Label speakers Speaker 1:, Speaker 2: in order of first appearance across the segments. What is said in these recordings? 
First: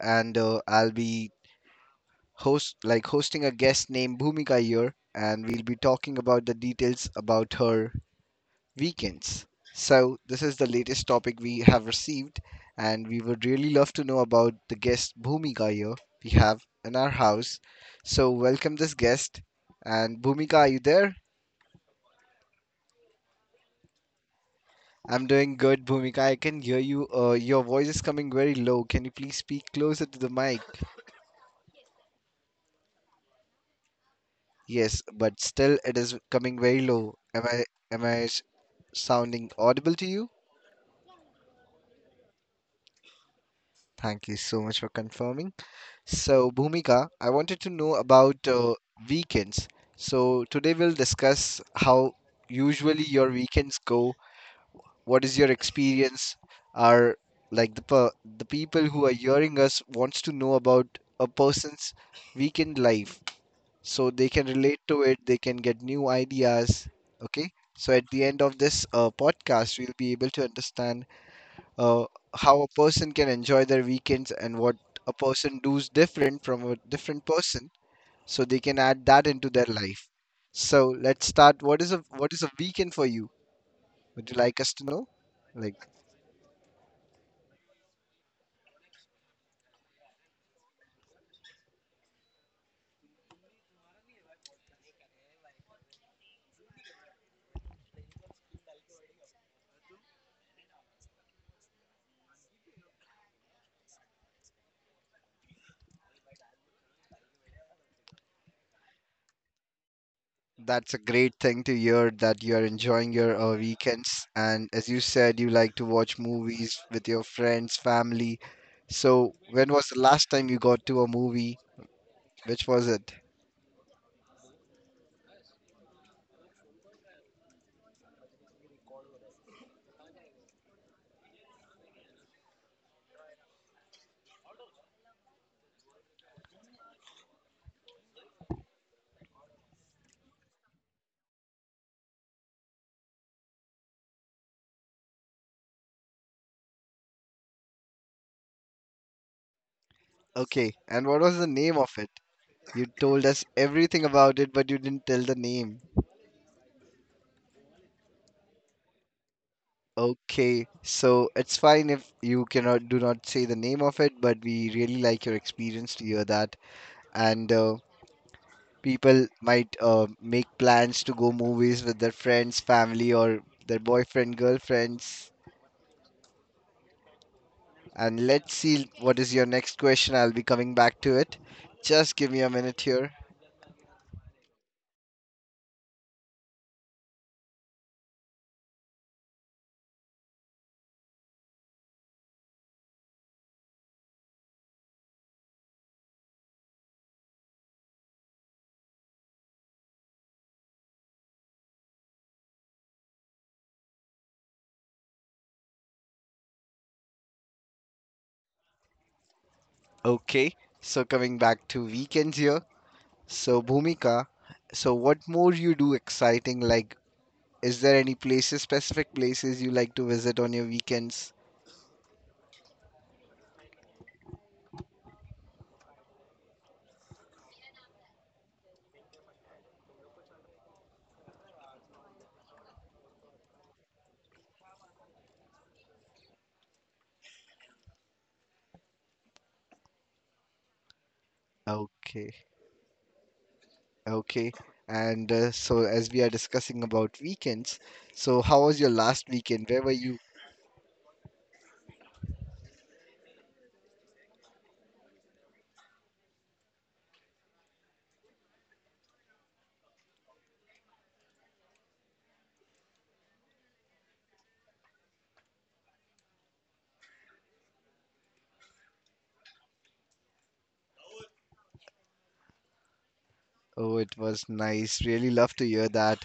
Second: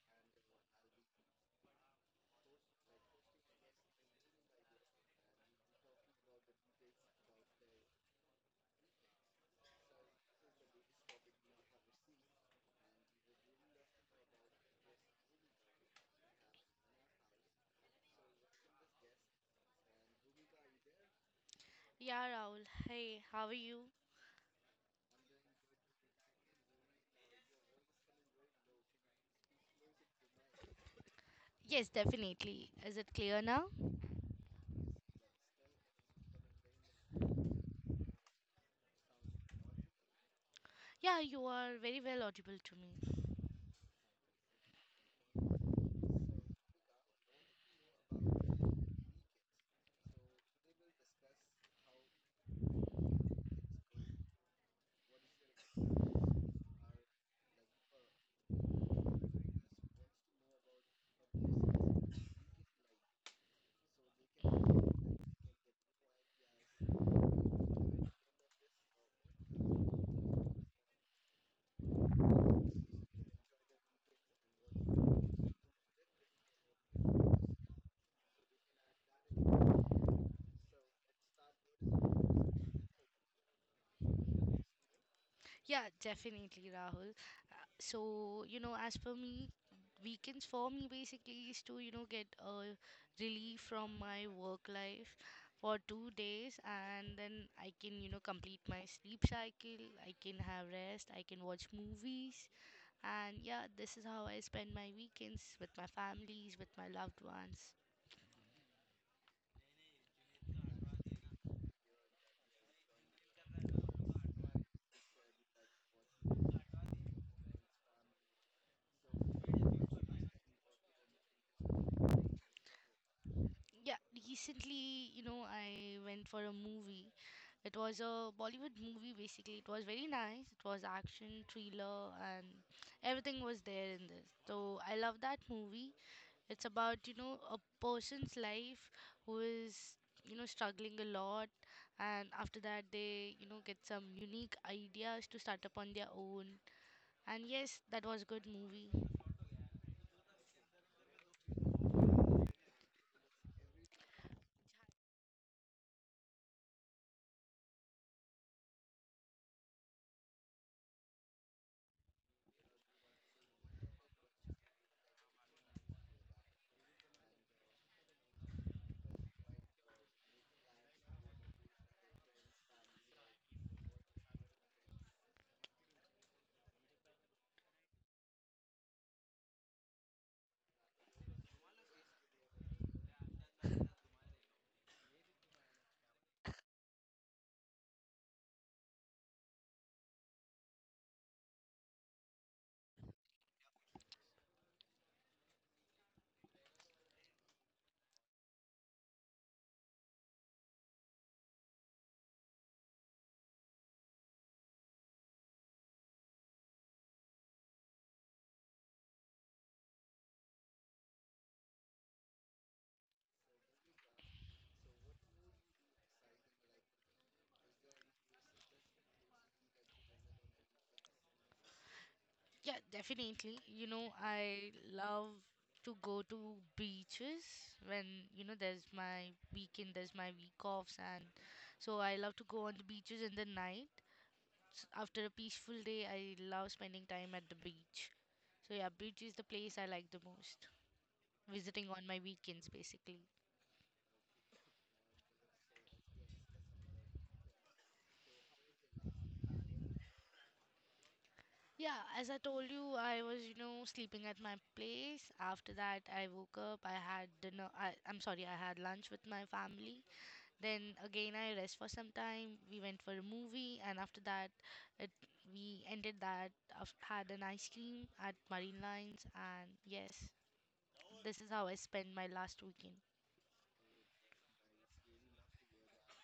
Speaker 1: and I'll be hosting a guest named Bhumika here, and we'll be talking about the details about her weekends. So, this is the latest topic we have received, and we would really love to know about the guest Bhumika here we have in our house. So, welcome this guest, and Bhumika, are you there?
Speaker 2: Yeah, Rahul. Hey, how are you?
Speaker 1: I'm doing good, Bhumika. I can hear you. Your voice is coming very low. Can you please speak closer to the mic?
Speaker 2: Yes, definitely. Is it clear now?
Speaker 1: Yes, but still it is coming very low. Am I s- sounding audible to you?
Speaker 2: Yeah, you are very well audible to me.
Speaker 1: Thank you so much for confirming. So, Bhumika, I wanted to know about weekends. So, today we'll discuss how usually your weekends go. What is your experience? Are like the per The people who are hearing us wants to know about a person's weekend life, so they can relate to it, they can get new ideas. Okay, so at the end of this podcast we'll be able to understand uh, how a person can enjoy their weekends and what a person does different from a different person, so they can add that into their life. So let's start. What is a weekend for you? Would you like us to know, like?
Speaker 2: Yeah, definitely, Rahul. So, as per me, weekends for me basically is to, get a relief from my work life for 2 days, and then I can, complete my sleep cycle, I can have rest, I can watch movies. And yeah, this is how I spend my weekends with my families, with my loved ones.
Speaker 1: That's a great thing to hear that you are enjoying your weekends. And as you said, you like to watch movies with your friends, family. So, when was the last time you got to a movie? Which was it?
Speaker 2: Yeah, recently, I went for a movie. It was a Bollywood movie basically. It was very nice. It was action, thriller, and everything was there in this. So I love that movie. It's about, a person's life who is, struggling a lot, and after that they, get some unique ideas to start up on their own. And yes, that was a good movie.
Speaker 1: Okay. And what was the name of it? You told us everything about it, but you didn't tell the name. Okay. So, it's fine if you cannot do not say the name of it, but we really like your experience to hear that. And people might make plans to go movies with their friends, family, or their boyfriend, girlfriends. And let's see what is your next question. I'll be coming back to it. Just give me a minute here. Okay, so coming back to weekends here. So, Bhumika, so what more you do exciting? Like, is there any places, specific places you like to visit on your weekends?
Speaker 2: Yeah, definitely. I love to go to beaches when, there's my weekend, there's my week offs, and so I love to go on the beaches in the night. After a peaceful day, I love spending time at the beach. So, yeah, beach is the place I like the most, visiting on my
Speaker 1: Okay.
Speaker 2: weekends basically.
Speaker 1: Okay. And so, as we are discussing about weekends, so how was your last weekend? Where were you?
Speaker 2: Yeah, as I told you, I was, sleeping at my place. After that, I woke up, I had dinner, I'm sorry, I had lunch with my family. Then again, I rest for some time. We went for a movie, and after that, it, we ended that had an ice cream at Marine Lines, and yes, this is how I spent my last weekend.
Speaker 1: Oh, it was nice. Really love to hear that.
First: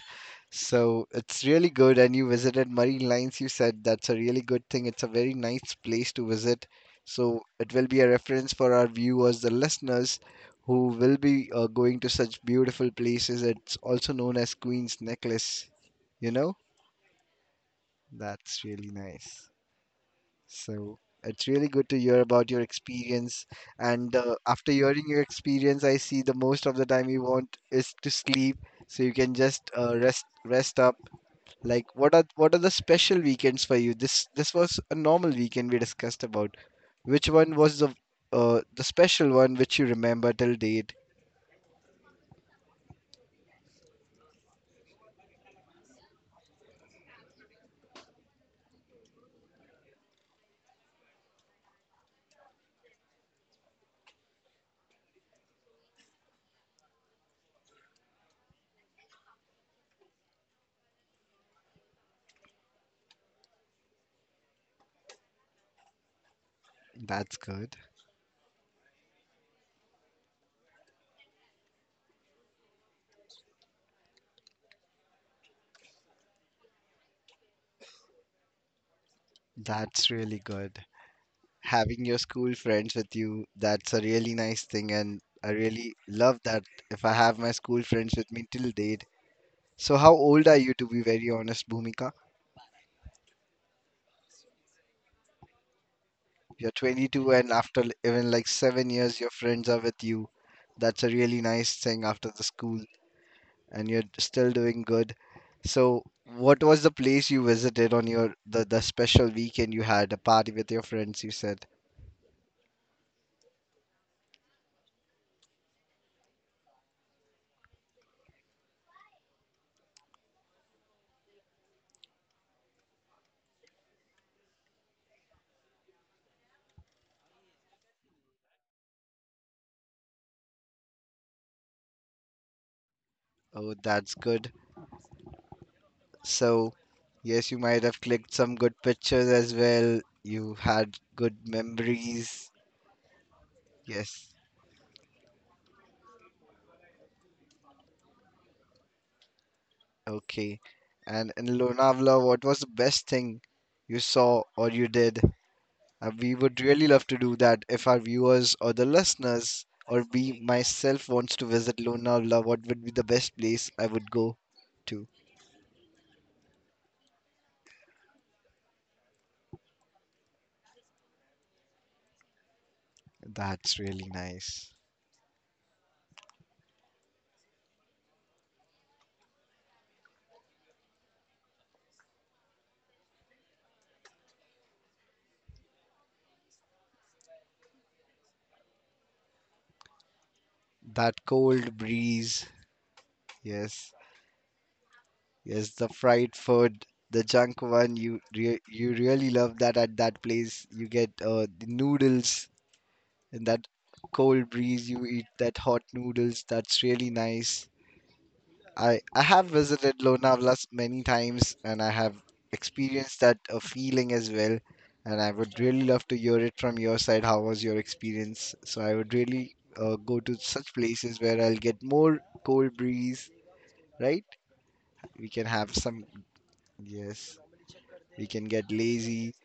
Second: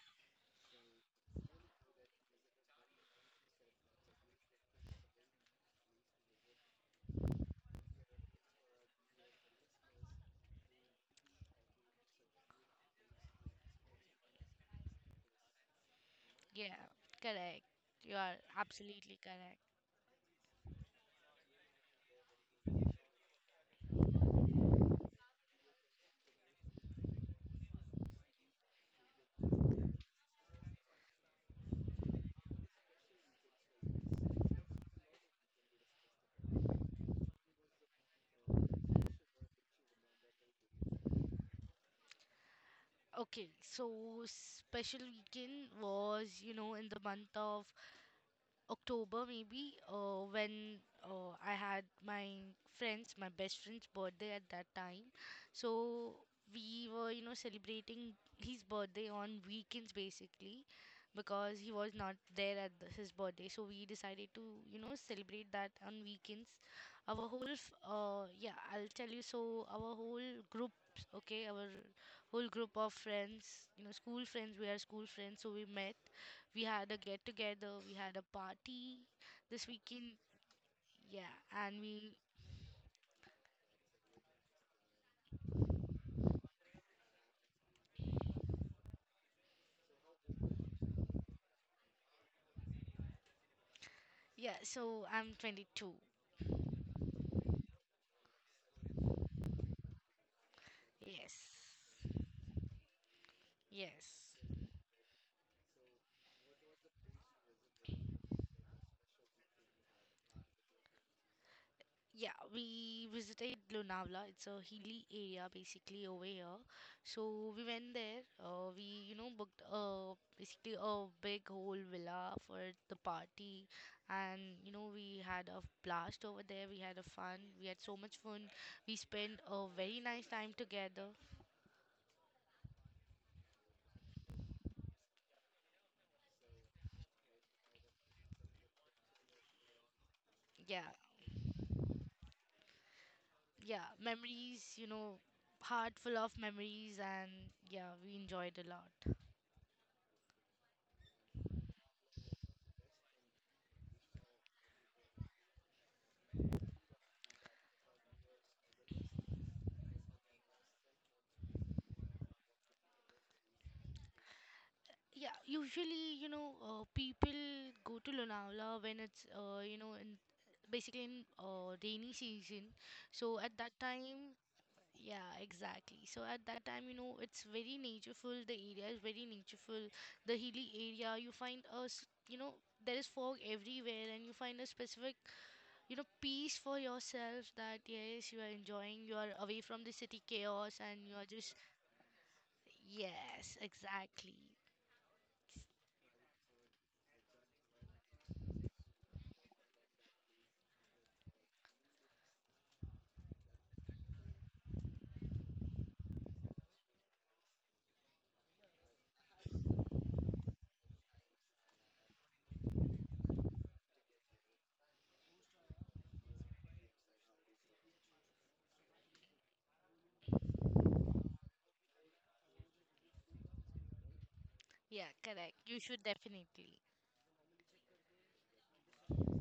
Speaker 1: So, it's really good. And you visited Marine Lines, you said that's a really good thing. It's a very nice place to visit. So, it will be a reference for our viewers, the listeners who will be going to such beautiful places. It's also known as Queen's Necklace, you know.
Speaker 2: Yeah, correct. You are
Speaker 1: That's really
Speaker 2: absolutely
Speaker 1: nice.
Speaker 2: correct.
Speaker 1: So it's really good to hear about your experience. And after hearing your experience, I see the most of the time you want is to sleep, so you can just rest up. Like, what are the special weekends for you? This was a normal weekend we discussed about. Which one was the special one which you remember till date?
Speaker 2: Okay, so special weekend was, in the month of October maybe, when I had my friends, my best friend's birthday at that time. So we were, celebrating his birthday on weekends basically, because he was not there at his birthday. So we decided to, celebrate that on weekends.
Speaker 1: That's good.
Speaker 2: Yeah, I'll tell you. So group, okay, our whole group of friends, school friends, we are school friends, so we met we had a get together, we had a party this
Speaker 1: That's
Speaker 2: weekend.
Speaker 1: really good.
Speaker 2: Yeah,
Speaker 1: Having your school friends with you, that's a really nice thing, and I really love that if I have my school friends with me till date. So, how old are you, to be very honest, Bhumika?
Speaker 2: so I'm 22.
Speaker 1: You're 22, and even like 7 years, your friends are with you. That's a
Speaker 2: Yes.
Speaker 1: really nice thing after the school, and you're
Speaker 2: Yes.
Speaker 1: still doing good. So, what was the place you visited on your the special weekend you had a party with your friends? You said,
Speaker 2: Yeah, we visited Lonavala. It's a hilly area basically over here. So we went there. We booked, basically, a big whole villa for the party. And, we had a blast over there. We had a fun. We had so much fun. We spent a very nice time together.
Speaker 1: "Oh, that's good." So, yes, you might have clicked some good pictures as well. You
Speaker 2: Yeah,
Speaker 1: had good memories.
Speaker 2: yeah,
Speaker 1: Yes,
Speaker 2: memories, heart full of memories, and yeah, we enjoyed a lot.
Speaker 1: okay. And in Lonavala, what was the best thing you saw or you did? We would really love to do that if our viewers or the listeners or we myself wants to visit Lonavala, what would be the best place I would go to?
Speaker 2: Yeah, usually, people go to Lonavala when it's, in basically in rainy season. So at
Speaker 1: That's
Speaker 2: that
Speaker 1: really
Speaker 2: time,
Speaker 1: nice.
Speaker 2: yeah, exactly. So at that time, it's very natureful. The area is very natureful. The hilly area, you find a, there is fog everywhere, and you find a specific, peace for yourself, that yes, you are enjoying, you are away from the city chaos, and you
Speaker 1: That
Speaker 2: are just.
Speaker 1: cold breeze.
Speaker 2: Yes,
Speaker 1: Yes.
Speaker 2: exactly.
Speaker 1: Yes, the fried food, the junk one. You really love that at that place. You get the noodles in that cold breeze. You eat that hot noodles. That's really nice. I have visited Lonavala many times, and I have experienced that feeling as well. And I would really love to hear it from your side. How was your experience? So I would really go to such places where I'll get more cold breeze. Right?
Speaker 2: Yeah,
Speaker 1: We can
Speaker 2: correct,
Speaker 1: have
Speaker 2: you
Speaker 1: some.
Speaker 2: should definitely.
Speaker 1: Yes. We can get lazy.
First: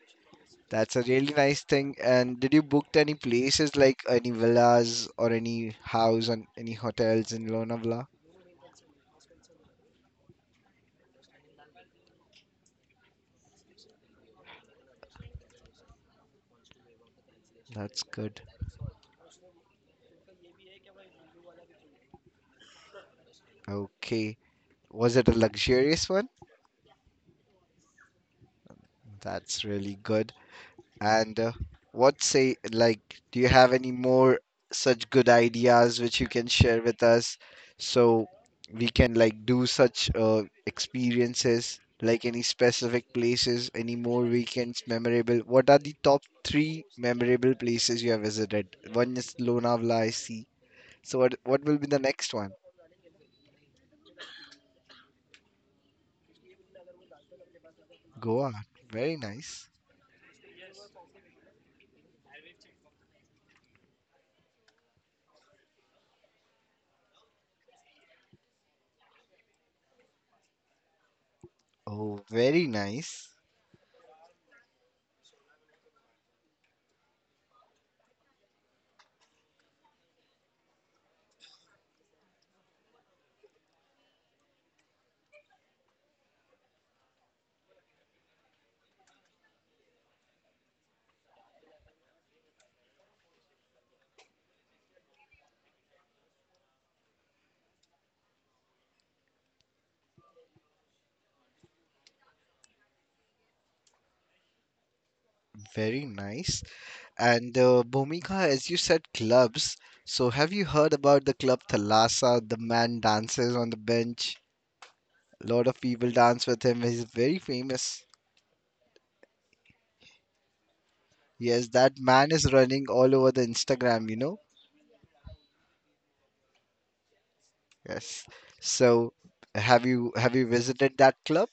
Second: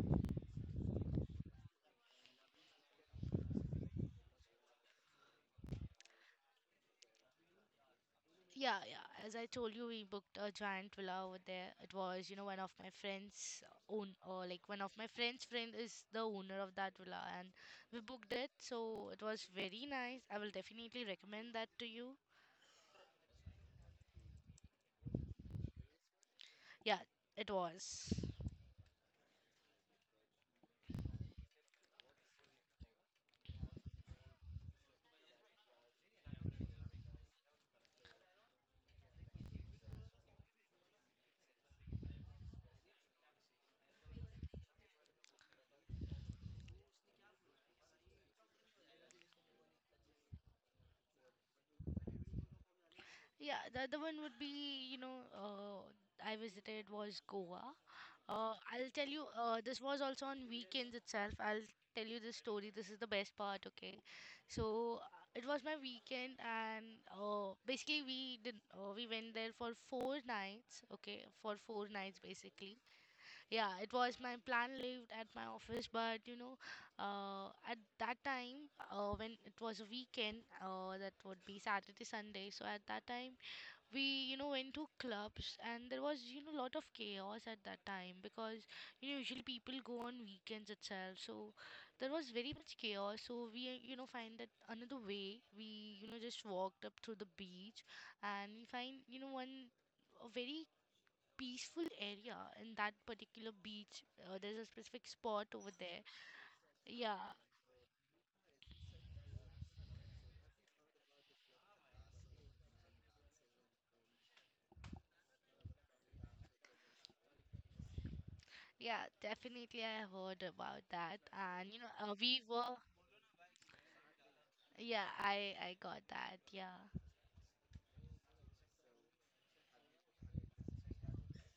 Speaker 1: That's a really nice thing. And did you booked any places like any villas or any house and any hotels in Lonavala?
Speaker 2: Yeah, yeah, as I told you, we booked a giant villa over there. It was, one of my friends own, or like, one of my friends friend is the owner of that villa, and we
Speaker 1: That's
Speaker 2: booked
Speaker 1: good.
Speaker 2: it, so it was very nice. I will definitely recommend that to you.
Speaker 1: Okay. Was it a luxurious one?
Speaker 2: Yeah, it was.
Speaker 1: That's really good. And what say, like, do you have any more such good ideas which you can share with us so we can like do such experiences, like any specific places, any more weekends memorable? What are the top three memorable places you have visited? One is Lonavala, I see. So what will be the next one?
Speaker 2: Yeah, the other one would be, I visited was Goa.
Speaker 1: Goa.
Speaker 2: I'll tell
Speaker 1: Very
Speaker 2: you,
Speaker 1: nice.
Speaker 2: this was also on weekends itself. I'll tell you this story. This is the best part, okay? So, it was my weekend, and basically we went there for 4 nights, okay? For 4 nights,
Speaker 1: Oh, very
Speaker 2: basically.
Speaker 1: nice.
Speaker 2: Yeah, it was my plan lived at my office, but at that time, when it was a weekend, that would be Saturday, Sunday. So at that time, we went to clubs, and there was, lot of chaos at that time, because usually people go on weekends itself. So there was very much chaos. So we, find that another way. We, just walked up to the beach, and we find, one a very peaceful area in that particular beach. There's a specific spot over there.
Speaker 1: Very nice.
Speaker 2: Yeah.
Speaker 1: And Bhumika, as you said, clubs. So, have you heard about the club Thalassa? The man dances on the bench. A lot of people dance with him. He's very famous.
Speaker 2: Yeah, definitely, I heard about that. And
Speaker 1: Yes, that man
Speaker 2: we
Speaker 1: is
Speaker 2: were.
Speaker 1: running all over the Instagram, you know?
Speaker 2: Yeah, I got that. Yeah.
Speaker 1: Yes. So, have you visited that club?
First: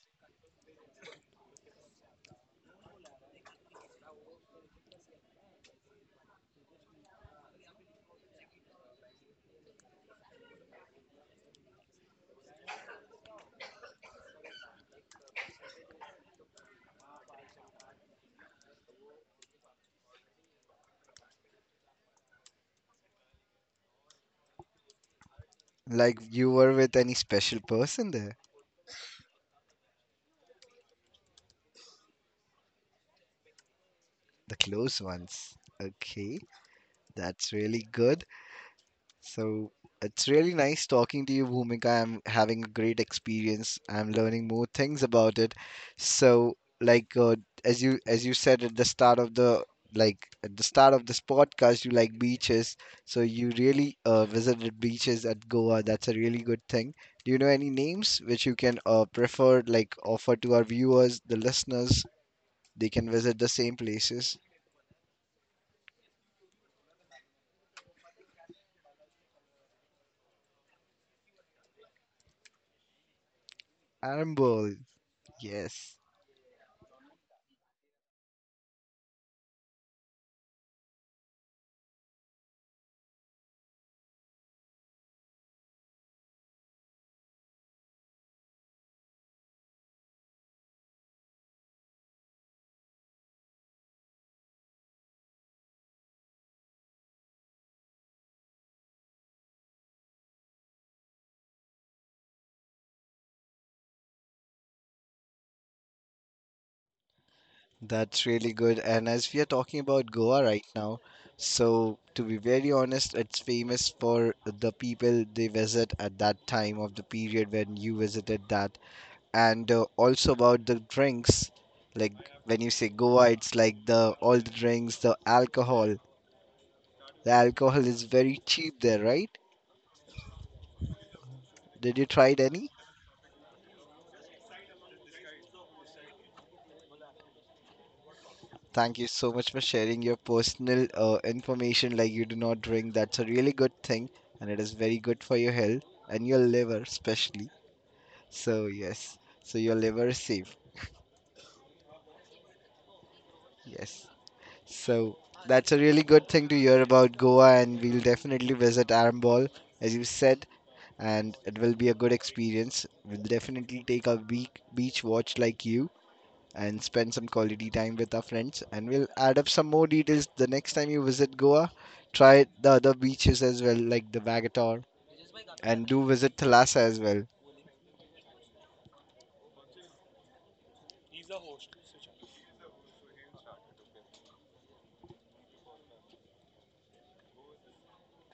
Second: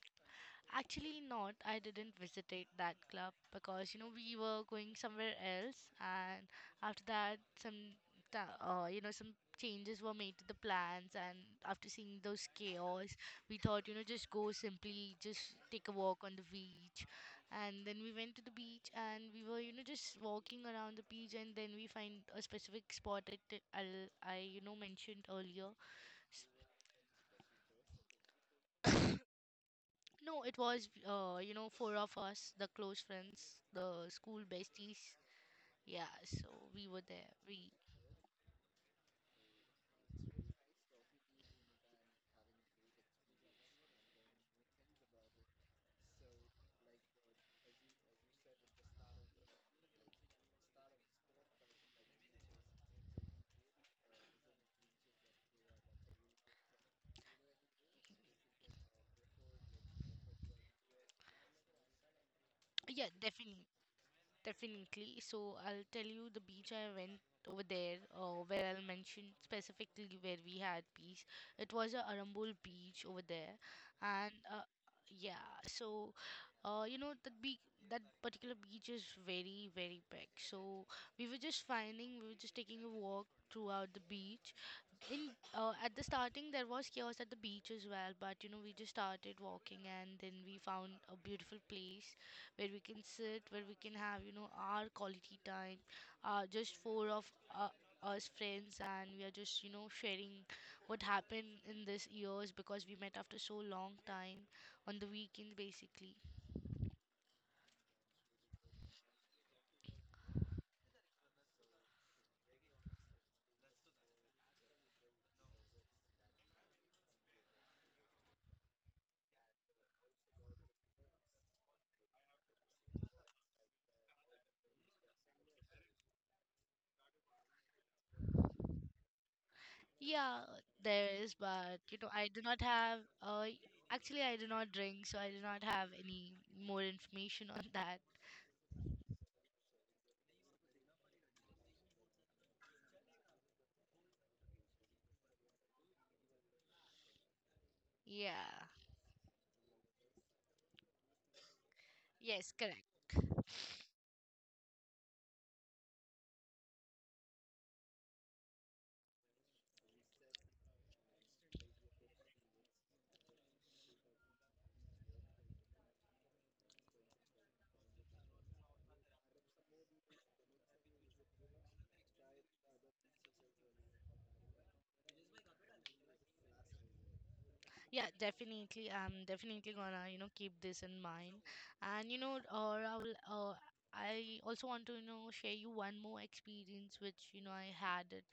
Speaker 2: Actually, not. I didn't visitate that club, because we were going somewhere else, and after that, some ta- you know some changes were made to the plans. And after seeing those chaos, we thought, just go simply, just take a walk on the beach. And then we went to the beach, and we were, just walking around the beach. And then we find a specific spot that I mentioned earlier.
Speaker 1: Like you were with any special person there?
Speaker 2: No, it was, four of us, the close friends, the school
Speaker 1: The close
Speaker 2: besties.
Speaker 1: ones.
Speaker 2: Yeah,
Speaker 1: Okay.
Speaker 2: so we were there.
Speaker 1: That's
Speaker 2: We.
Speaker 1: really good. So it's really nice talking to you, Bhumika. I'm having a great experience. I'm learning more things about it. So, like as you said at the start of the at the start of this podcast, you like beaches. So you really visited beaches at Goa. That's a really good thing. Do you know any names which you can prefer like offer to our viewers, the listeners? They can
Speaker 2: Yeah,
Speaker 1: visit the
Speaker 2: definitely.
Speaker 1: same places.
Speaker 2: Definitely. So I'll tell you the beach I went over there, where I'll mention specifically where we had peace. It was a Arambol beach over there, and
Speaker 1: Arambol,
Speaker 2: yeah.
Speaker 1: yes.
Speaker 2: So, you know that particular beach is very very big. So we were just taking a walk throughout the beach. In at the starting there was chaos at the beach as well, but we just started walking, and then we found a beautiful place where we can sit, where we can have, our quality time, just four of uh, us friends, and we are just, sharing what happened in this years, because we met after so long time on the weekends, basically.
Speaker 1: That's really good. And as we are talking about Goa right now, so to be very honest, it's famous for the people they visit at that time of the period when you visited that. And also about the drinks, like when you say Goa, it's like the all the drinks, the alcohol. The alcohol is very cheap there, right?
Speaker 2: Yeah, there is, but
Speaker 1: Did you try
Speaker 2: I
Speaker 1: it
Speaker 2: do not
Speaker 1: any?
Speaker 2: have. Uh, actually, I do not drink, so I do not have any more information on that.
Speaker 1: Thank you so much for sharing your personal information. Like you do not drink, that's a really good thing, and it is very good for your health and your liver, especially. So
Speaker 2: Yeah.
Speaker 1: yes, so your liver is safe.
Speaker 2: Yes, correct.
Speaker 1: Yes, so that's a really good thing to hear about Goa, and we'll definitely visit Arambol, as you said, and it will be a good experience. We'll definitely take a beach watch like you, and spend some quality time with our friends. And we'll add up some more details the next time you visit Goa. Try the other beaches as well, like the Vagator, and do visit Thalassa as well.
Speaker 2: Yeah, definitely. I'm definitely gonna, keep this in mind. And Rahul, I also want to, share you one more experience which, I had it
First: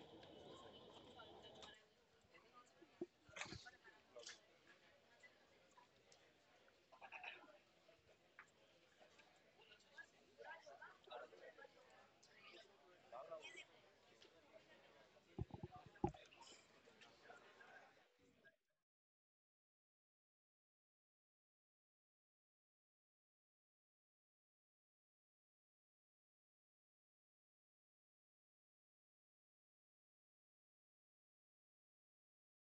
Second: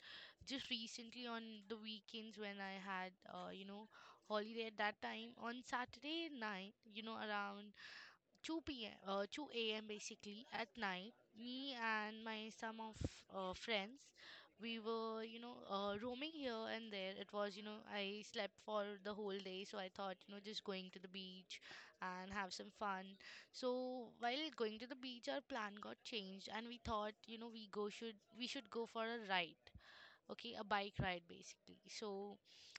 Speaker 2: just recently on the weekends, when I had, holiday at that time on Saturday night, around 2 p.m. 2 a.m. basically at night. Me and my some of friends, we were, roaming here and there. It was, I slept for the whole day, so I thought, just going to the beach and have some fun. So while going to the beach, our plan got changed, and we thought, we go should we should go for a ride. Okay, a bike ride basically. So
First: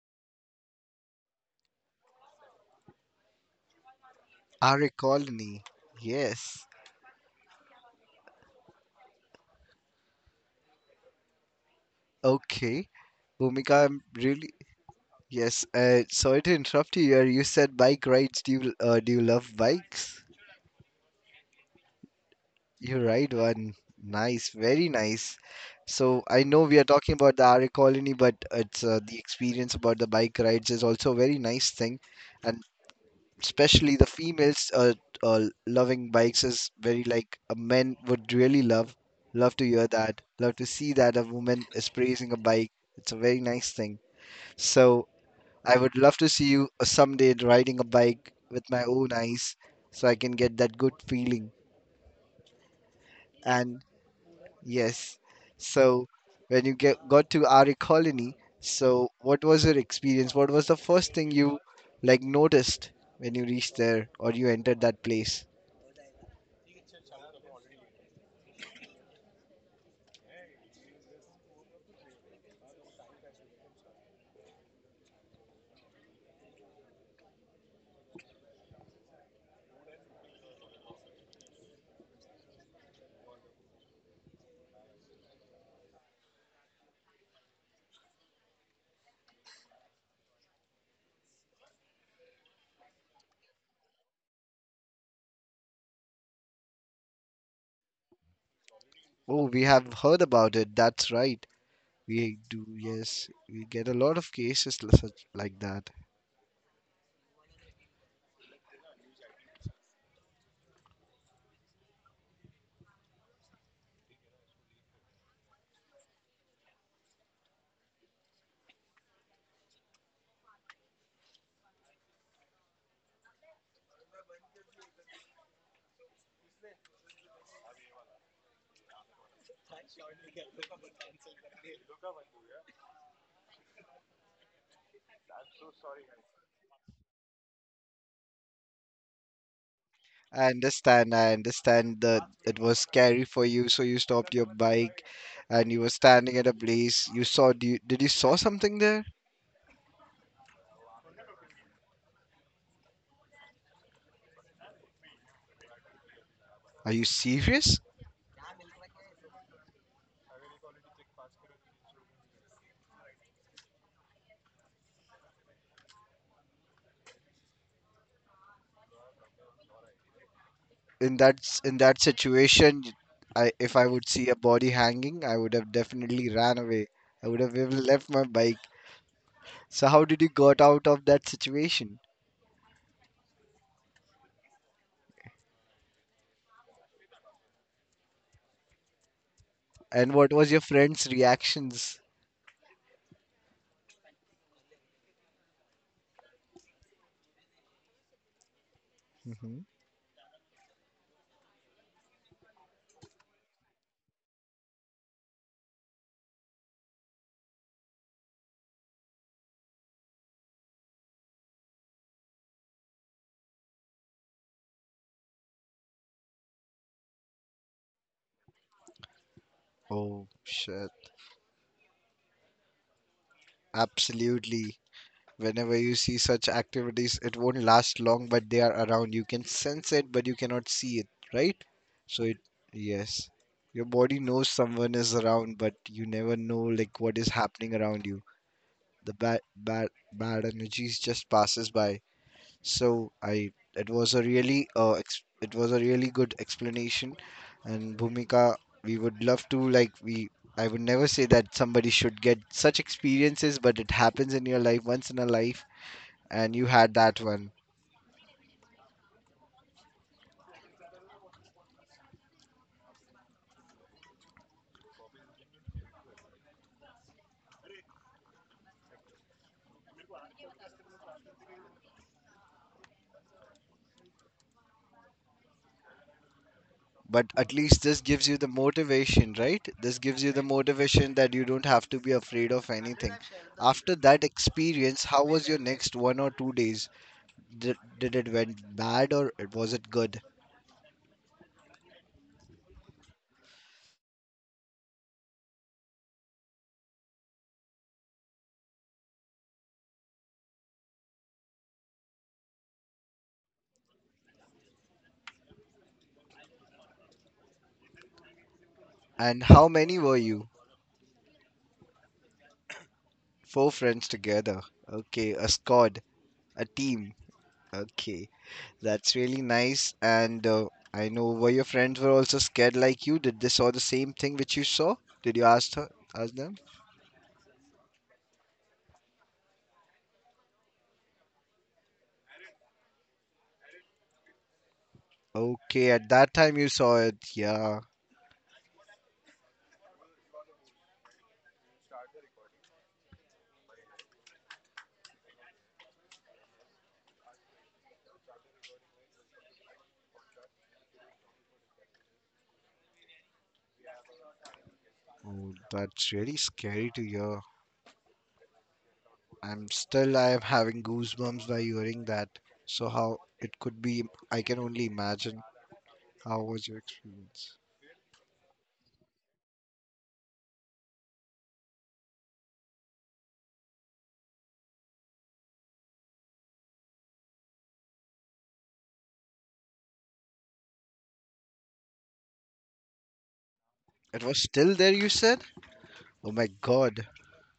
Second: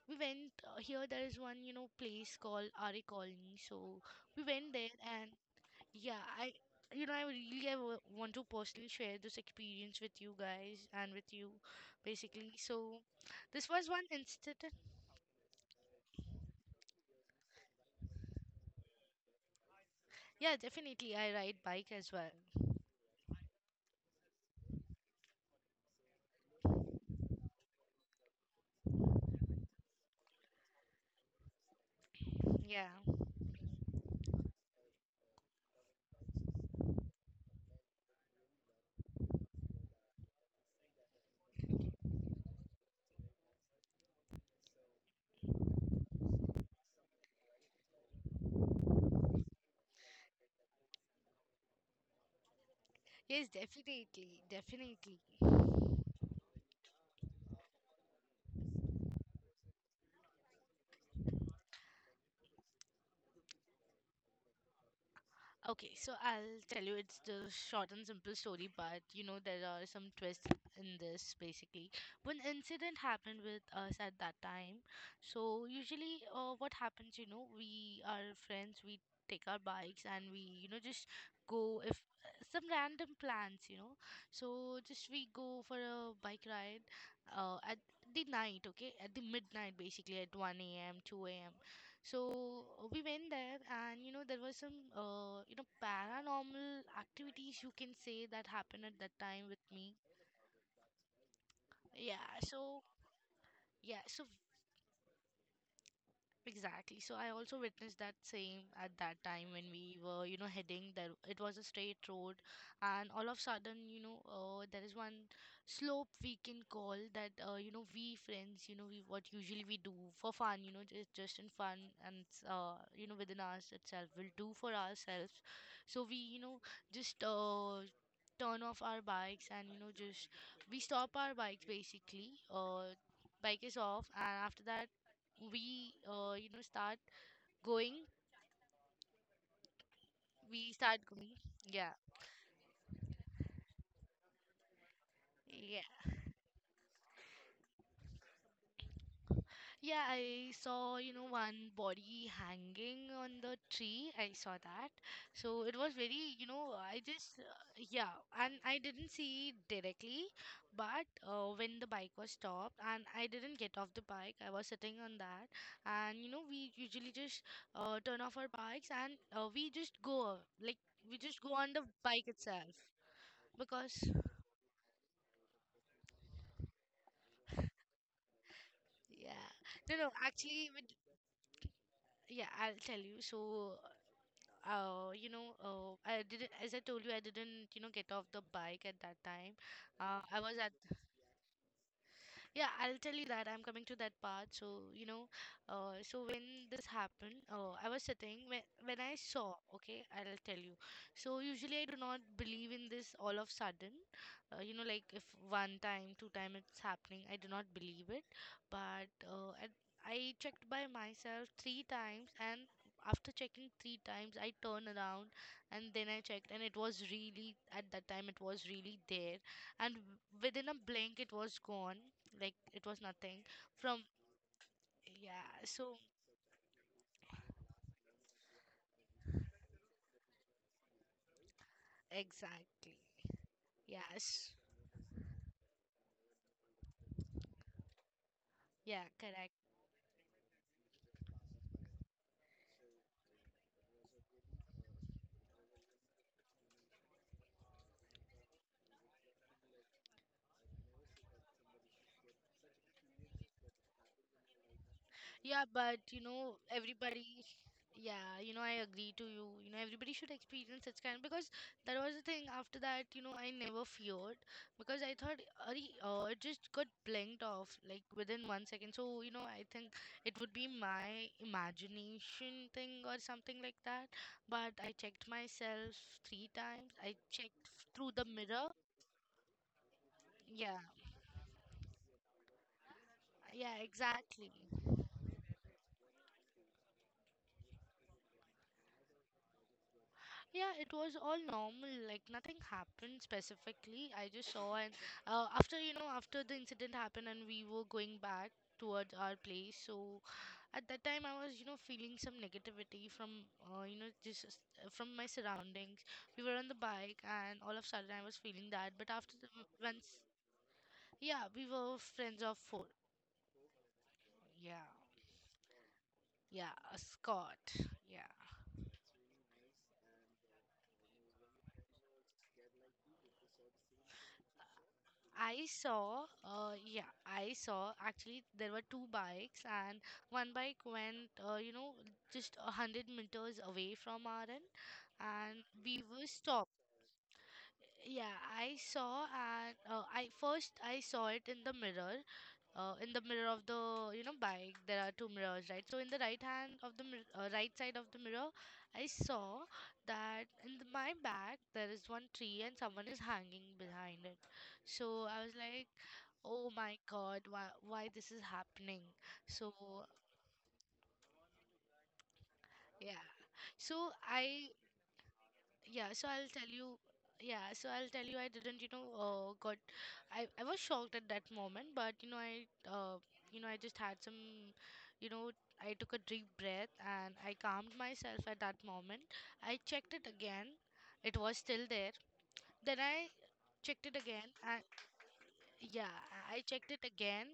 Speaker 2: we went, here. There is one, place called Ari Colony. So we went
Speaker 1: Our
Speaker 2: there, and
Speaker 1: colony,
Speaker 2: yeah,
Speaker 1: yes.
Speaker 2: I really want to personally share this experience with you guys and with you, basically.
Speaker 1: Okay,
Speaker 2: So, this
Speaker 1: Bhumika,
Speaker 2: was
Speaker 1: I'm
Speaker 2: one
Speaker 1: really
Speaker 2: incident.
Speaker 1: yes. Sorry to interrupt you here. You said bike rides. Do you love bikes?
Speaker 2: Yeah, definitely, I ride bike as well.
Speaker 1: You're right, one. Nice, very nice. So I know we are talking about the RA Colony, but it's the experience about the bike rides is also a very nice thing, and
Speaker 2: Yeah.
Speaker 1: especially the females loving bikes is very like a men would really love. Love to hear that. Love to see that a woman is praising a bike. It's a very nice thing. So I would love to see you someday riding a bike with my own eyes, so I can get that good feeling.
Speaker 2: Yes,
Speaker 1: And
Speaker 2: definitely,
Speaker 1: yes.
Speaker 2: definitely.
Speaker 1: So when you got to RE Colony, so what was your experience? What was the first thing you like noticed when you reached there or you entered that place?
Speaker 2: Okay, so I'll tell you, it's the short and simple story, but there are some twists in this basically. One incident happened with us at that time. So, usually, what happens, we are friends, we take our bikes, and we, just go if some random plans. So, just we go for a bike ride, at the night, okay, at the midnight basically at 1 a.m., 2 a.m. So, we went there, and there was some, paranormal activities, you can say, that happened at that
Speaker 1: Oh,
Speaker 2: time
Speaker 1: we
Speaker 2: with
Speaker 1: have
Speaker 2: me.
Speaker 1: heard about it. That's right.
Speaker 2: Yeah.
Speaker 1: We do,
Speaker 2: So,
Speaker 1: yes. We get a
Speaker 2: yeah.
Speaker 1: lot
Speaker 2: So,
Speaker 1: of cases such like that.
Speaker 2: exactly. So I also witnessed that same at that time when we were, heading there. It was a straight road, and all of a sudden, there is one slope we can call that, we friends, we what usually we do for fun, just in fun, and within us itself, we'll do for ourselves. So we, just, turn off our bikes, and just we stop our bikes basically. Bike is off, and after that we uh you know start going
Speaker 1: I
Speaker 2: we start
Speaker 1: understand. I
Speaker 2: going. Yeah.
Speaker 1: understand that it was scary for you, so you stopped your bike and you were
Speaker 2: Yeah.
Speaker 1: standing at a place. You saw, did you saw something there?
Speaker 2: Yeah, I saw, one body hanging on the tree. I saw that. So it was very, you know
Speaker 1: Are
Speaker 2: I
Speaker 1: you
Speaker 2: just
Speaker 1: serious?
Speaker 2: yeah. And I didn't see it directly, but when the bike was stopped, and I didn't get off the bike, I was sitting on that. And we usually just turn off our bikes, and we just go like, we just go on
Speaker 1: In
Speaker 2: the
Speaker 1: that
Speaker 2: bike itself,
Speaker 1: situation, I if I
Speaker 2: because.
Speaker 1: would see a body hanging, I would have definitely ran away. I would have even left my bike.
Speaker 2: Yeah.
Speaker 1: So
Speaker 2: No,
Speaker 1: how
Speaker 2: no,
Speaker 1: did you got
Speaker 2: actually, with,
Speaker 1: out of that situation?
Speaker 2: yeah, I'll tell you. So, I didn't, as I told you, I didn't, get off the bike at that time.
Speaker 1: And what
Speaker 2: I
Speaker 1: was
Speaker 2: was
Speaker 1: your
Speaker 2: at.
Speaker 1: friend's reactions?
Speaker 2: Yeah, I'll tell you that. I'm coming to that part. So, so when this happened, I was sitting when I saw,
Speaker 1: Hmm.
Speaker 2: okay, I'll tell you. So usually I do not believe in this, all of sudden. Like, if one time, two time it's happening, I do not believe it. But I checked by myself three times, and after checking three times, I turned around. And then I checked, and it was really, at that time, it was really there. And
Speaker 1: Oh
Speaker 2: within a
Speaker 1: shit.
Speaker 2: blink, it was gone, like it was nothing from.
Speaker 1: Absolutely.
Speaker 2: Yeah,
Speaker 1: Whenever
Speaker 2: so,
Speaker 1: you see such activities, it won't last long, but they are around. You can sense it, but you cannot see it, right? So it,
Speaker 2: exactly.
Speaker 1: yes. Your body knows
Speaker 2: Yes.
Speaker 1: someone is around, but you never know like what is happening around you.
Speaker 2: Yeah,
Speaker 1: The
Speaker 2: correct.
Speaker 1: bad bad energies just passes by. So I It was a really it was a really good explanation. And Bhumika, we would love to like we I would never say that somebody should get such experiences, but it happens in your life once in a life,
Speaker 2: Yeah, but,
Speaker 1: and you had that
Speaker 2: everybody,
Speaker 1: one.
Speaker 2: yeah, I agree to you. Everybody should experience such kind, because that was the thing. After that, I never feared, because I thought, Ari, it just got blinked off, like within 1 second. So, I think it would be my imagination thing or something like that. But I checked myself three times. I
Speaker 1: But at
Speaker 2: checked
Speaker 1: least this
Speaker 2: through the
Speaker 1: gives you the
Speaker 2: mirror.
Speaker 1: motivation, right? This gives you the
Speaker 2: Yeah,
Speaker 1: motivation that you don't have to be afraid of anything.
Speaker 2: yeah,
Speaker 1: After that
Speaker 2: exactly.
Speaker 1: experience, how was your next one or two days? Did it went bad or it was it good?
Speaker 2: Yeah, it was all normal. Like, nothing happened specifically. I just saw, and after you know after the incident happened and we were going back towards our place. So at that time I was, feeling some negativity from, just from my surroundings. We were on the bike, and all of a sudden I was feeling that. But after
Speaker 1: And
Speaker 2: the,
Speaker 1: how many were
Speaker 2: once.
Speaker 1: you?
Speaker 2: Yeah, we were friends of four.
Speaker 1: Four friends together.
Speaker 2: Yeah,
Speaker 1: Okay, a squad, a
Speaker 2: yeah, a
Speaker 1: team.
Speaker 2: Scott. Yeah.
Speaker 1: Okay, that's really nice. And I know, were your friends were also scared like you? Did they saw the same thing which you saw? Did you
Speaker 2: I saw,
Speaker 1: ask them?
Speaker 2: yeah, I saw, actually there were two bikes, and one bike went, just 100 meters away from our end, and
Speaker 1: Okay,
Speaker 2: we
Speaker 1: at
Speaker 2: were
Speaker 1: that time you
Speaker 2: stopped.
Speaker 1: saw it. Yeah.
Speaker 2: Yeah, I saw, and I first I saw it in the mirror of the, bike. There are two mirrors, right? So in the right hand of the right side of the mirror, I saw that in the, my back there is one tree and someone is hanging behind it. So I
Speaker 1: Oh,
Speaker 2: was like,
Speaker 1: that's really
Speaker 2: oh
Speaker 1: scary
Speaker 2: my
Speaker 1: to hear.
Speaker 2: God, why this is happening? So
Speaker 1: I am having goosebumps by hearing that. So how
Speaker 2: yeah.
Speaker 1: it could be,
Speaker 2: So
Speaker 1: I can
Speaker 2: I.
Speaker 1: only imagine.
Speaker 2: Yeah, so
Speaker 1: How
Speaker 2: I'll
Speaker 1: was
Speaker 2: tell
Speaker 1: your
Speaker 2: you.
Speaker 1: experience?
Speaker 2: I didn't, got. I was shocked at that moment, but I just had some, you know I took a deep breath and I calmed myself at that moment. I checked it again. It was still there. Then I checked it
Speaker 1: It was
Speaker 2: again,
Speaker 1: still
Speaker 2: and.
Speaker 1: there, you said?
Speaker 2: Yeah,
Speaker 1: Oh my
Speaker 2: I checked
Speaker 1: God.
Speaker 2: it again.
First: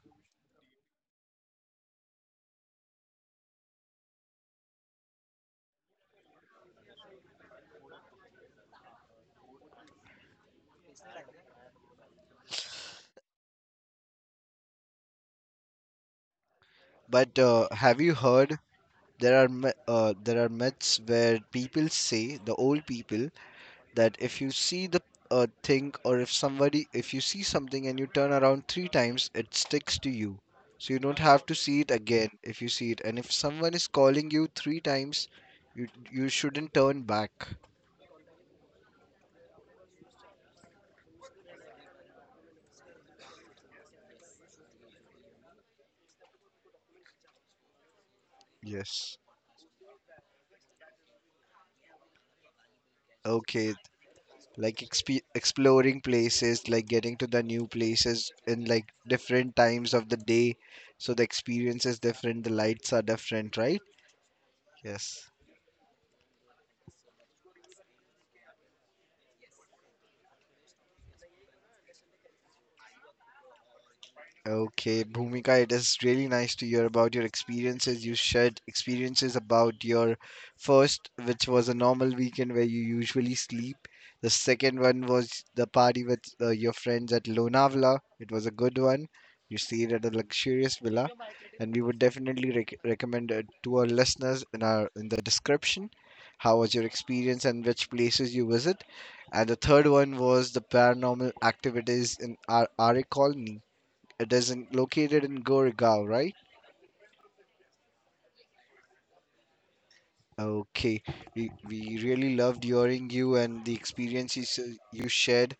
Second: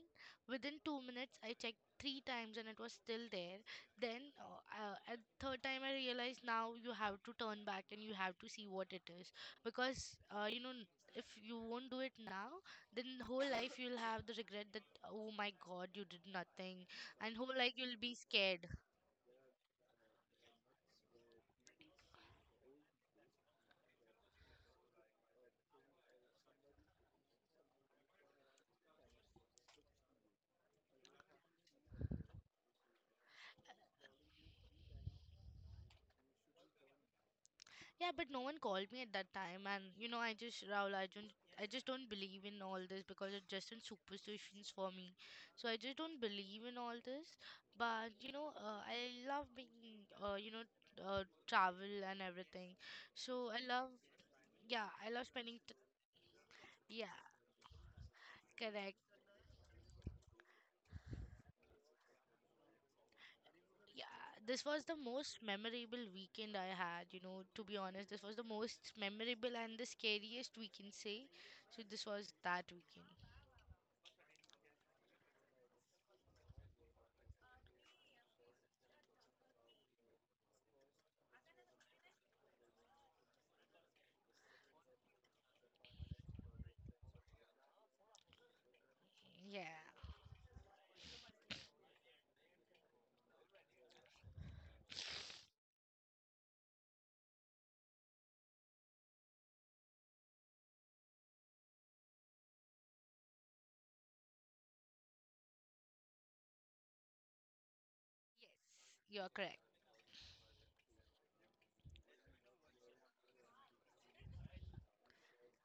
Speaker 2: Within 2 minutes, I checked three times and it was still there. Then, at third time, I realized, now you have to turn back and you have to see what it is, because if you won't do it now, then whole life you'll have the regret that, oh my God, you did nothing, and
Speaker 1: But
Speaker 2: whole life you'll
Speaker 1: have
Speaker 2: be
Speaker 1: you heard
Speaker 2: scared.
Speaker 1: there are there are myths where people say, the old people, that if you see the thing, or if somebody, if you see something and you turn around three times, it sticks to you. So you don't have to see it again if you see it. And if someone is calling you three times, you shouldn't turn back.
Speaker 2: Yeah, but no one called me at that time, and, I just, Rahul, I don't, I just don't believe in all this because it's just in superstitions for me. So I just don't believe in all this. But I
Speaker 1: Yes.
Speaker 2: love being, travel and everything. So I
Speaker 1: Okay,
Speaker 2: love,
Speaker 1: like
Speaker 2: yeah, I love spending. T
Speaker 1: exploring places, like
Speaker 2: Yeah,
Speaker 1: getting to the new places in like
Speaker 2: correct.
Speaker 1: different times of the day, so the experience is different, the lights are different, right?
Speaker 2: Yeah, this was the
Speaker 1: Yes.
Speaker 2: most memorable weekend I had. To be honest, this was the most memorable and the scariest, we can say. So this was that weekend.
Speaker 1: Okay, Bhumika, it is really nice to hear about your experiences. You shared experiences about your first, which was a normal weekend where you usually sleep. The second one was the party with your friends at Lonavala. It was a good one.
Speaker 2: Yeah.
Speaker 1: You stayed at a luxurious villa, and we would definitely recommend it to our listeners in our in the description. How was your experience and which places you visit? And the third one was the paranormal activities in our RA colony, it is in, located in Goregaon, right?
Speaker 2: Yes, you are correct.
Speaker 1: Okay. We really loved hearing you and the experiences you shared.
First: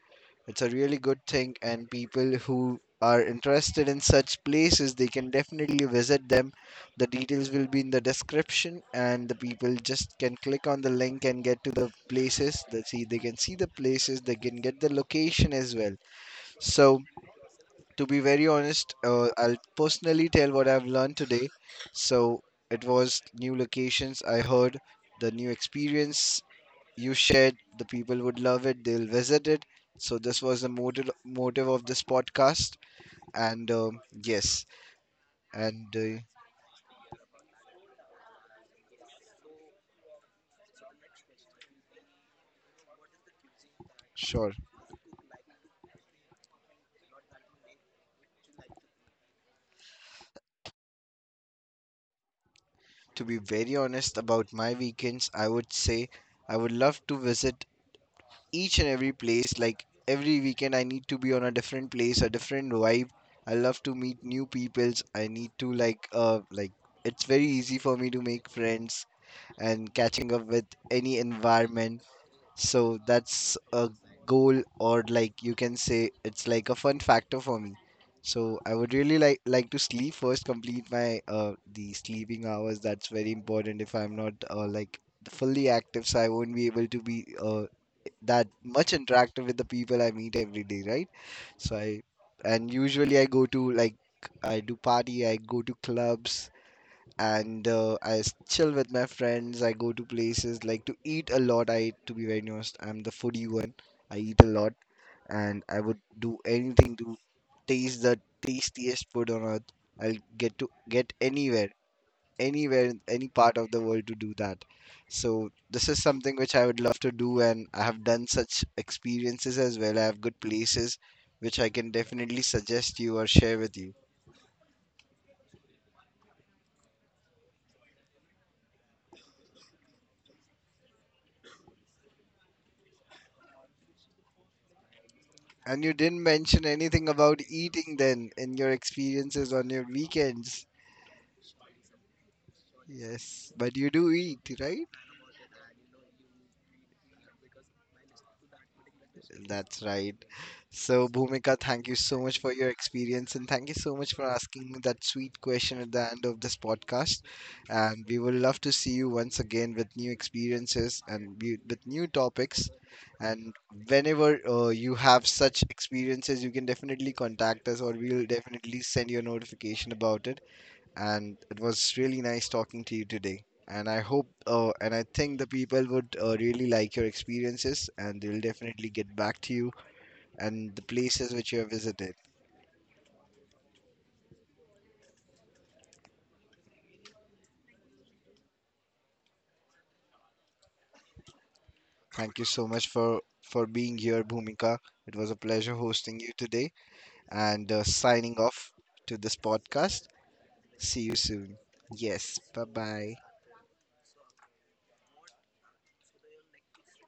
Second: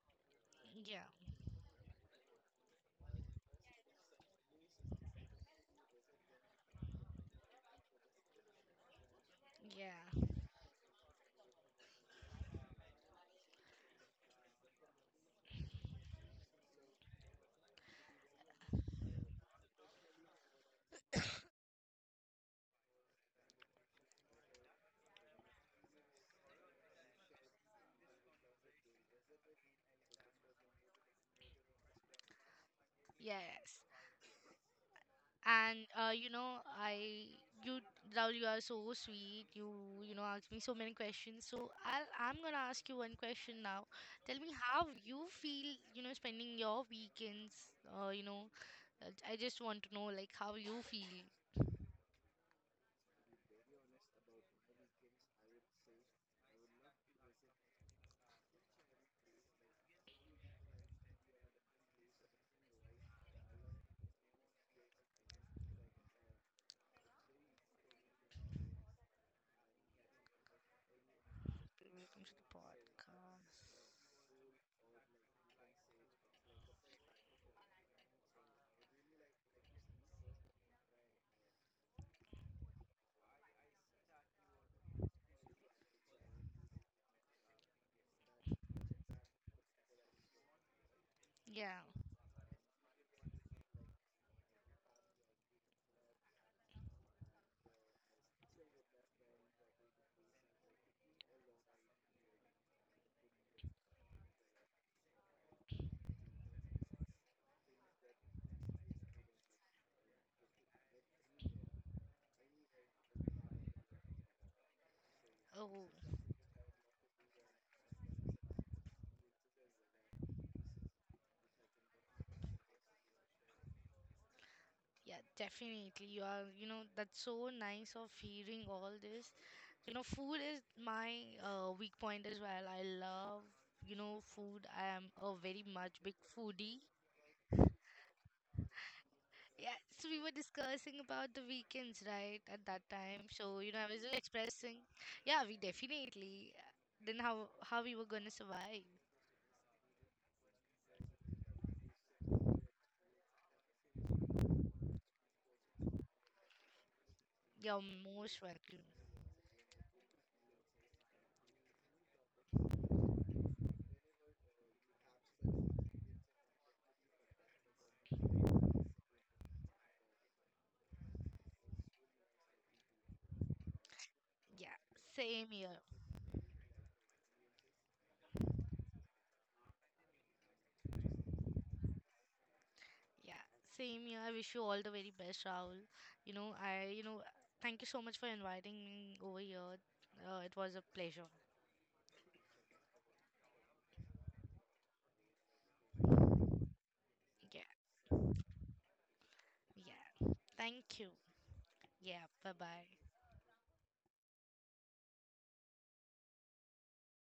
Speaker 1: It's a really
Speaker 2: Yeah,
Speaker 1: good thing, and people who are interested in such places, they can definitely visit them. The details will be in the description, and the people just
Speaker 2: yeah,
Speaker 1: can click on the link and get to the places. They can see the places, they can get the location as well. So, to be very honest, I'll personally tell what I've learned today. So it was new locations. I heard the new experience you shared. The people would love it. They'll visit it. So this was the motive of this podcast. And
Speaker 2: yes.
Speaker 1: yes,
Speaker 2: And
Speaker 1: and
Speaker 2: uh, you know, I you Raul, you are so sweet. You know asked me so many questions. So I'm gonna ask you one question now. Tell me
Speaker 1: sure.
Speaker 2: how you feel, spending your weekends. Uh, you know, I just want to know, like, how you feel.
Speaker 1: To be very honest about my weekends, I would say I would love to visit each and every place. Like every weekend, I need to be on a different place, a different vibe. I love to meet new peoples. I need to like it's very easy for me to make friends and catching up with any environment.
Speaker 2: Welcome to the
Speaker 1: So that's
Speaker 2: podcast.
Speaker 1: a goal, or like you can say it's like a fun factor for me. So I would really like to sleep first, complete my the sleeping hours. That's very important. If I'm not fully active, so I won't be able to be that much interactive with the people I meet every day, right? So
Speaker 2: Yeah.
Speaker 1: I And usually I go to like I do party, I go to clubs, and chill with my friends. I go to places like to eat a lot. I To be very honest, I'm the foodie one. I eat a lot, and I would do anything to taste the tastiest food on earth. I'll get to get anywhere, in any part of the world to do that. So
Speaker 2: Oh.
Speaker 1: this is something which I would love to do, and I have done such experiences as well. I have good places which I can definitely suggest you or share with you.
Speaker 2: Yeah, definitely. You are, that's so nice, of hearing all this. Food is my weak point as well. I love, food. I am a very
Speaker 1: And you
Speaker 2: much big
Speaker 1: didn't mention
Speaker 2: foodie.
Speaker 1: anything about eating then in your experiences on
Speaker 2: Yeah,
Speaker 1: your
Speaker 2: so we were
Speaker 1: weekends.
Speaker 2: discussing about the weekends, right, at that time.
Speaker 1: Yes,
Speaker 2: So,
Speaker 1: but you
Speaker 2: I was
Speaker 1: do
Speaker 2: just
Speaker 1: eat,
Speaker 2: expressing.
Speaker 1: right?
Speaker 2: Yeah, we definitely. Then how we were gonna survive?
Speaker 1: That's right. So, Bhumika, thank you so much for your experience, and thank you so much for asking me that sweet question at the end of this podcast.
Speaker 2: You're
Speaker 1: And we would
Speaker 2: most
Speaker 1: love to
Speaker 2: welcome.
Speaker 1: see you once again with new experiences and with new topics. And whenever you have such experiences, you can definitely contact us, or we'll definitely send you a notification about it. And it was really nice talking to you today. And I hope
Speaker 2: Yeah,
Speaker 1: and I think the
Speaker 2: same here.
Speaker 1: people would really like your experiences, and they'll definitely get back to you and the places which you have visited.
Speaker 2: Yeah, same here. I wish you all the very best, Rahul. You know, I, you know, thank you so much for inviting me over here. It was a pleasure.
Speaker 1: Thank you so much for being here, Bhumika. It was a pleasure hosting you today,
Speaker 2: Yeah,
Speaker 1: and signing off to this podcast.
Speaker 2: yeah.
Speaker 1: See
Speaker 2: Thank you.
Speaker 1: you soon.
Speaker 2: Yeah,
Speaker 1: Yes,
Speaker 2: bye
Speaker 1: bye bye.
Speaker 2: bye.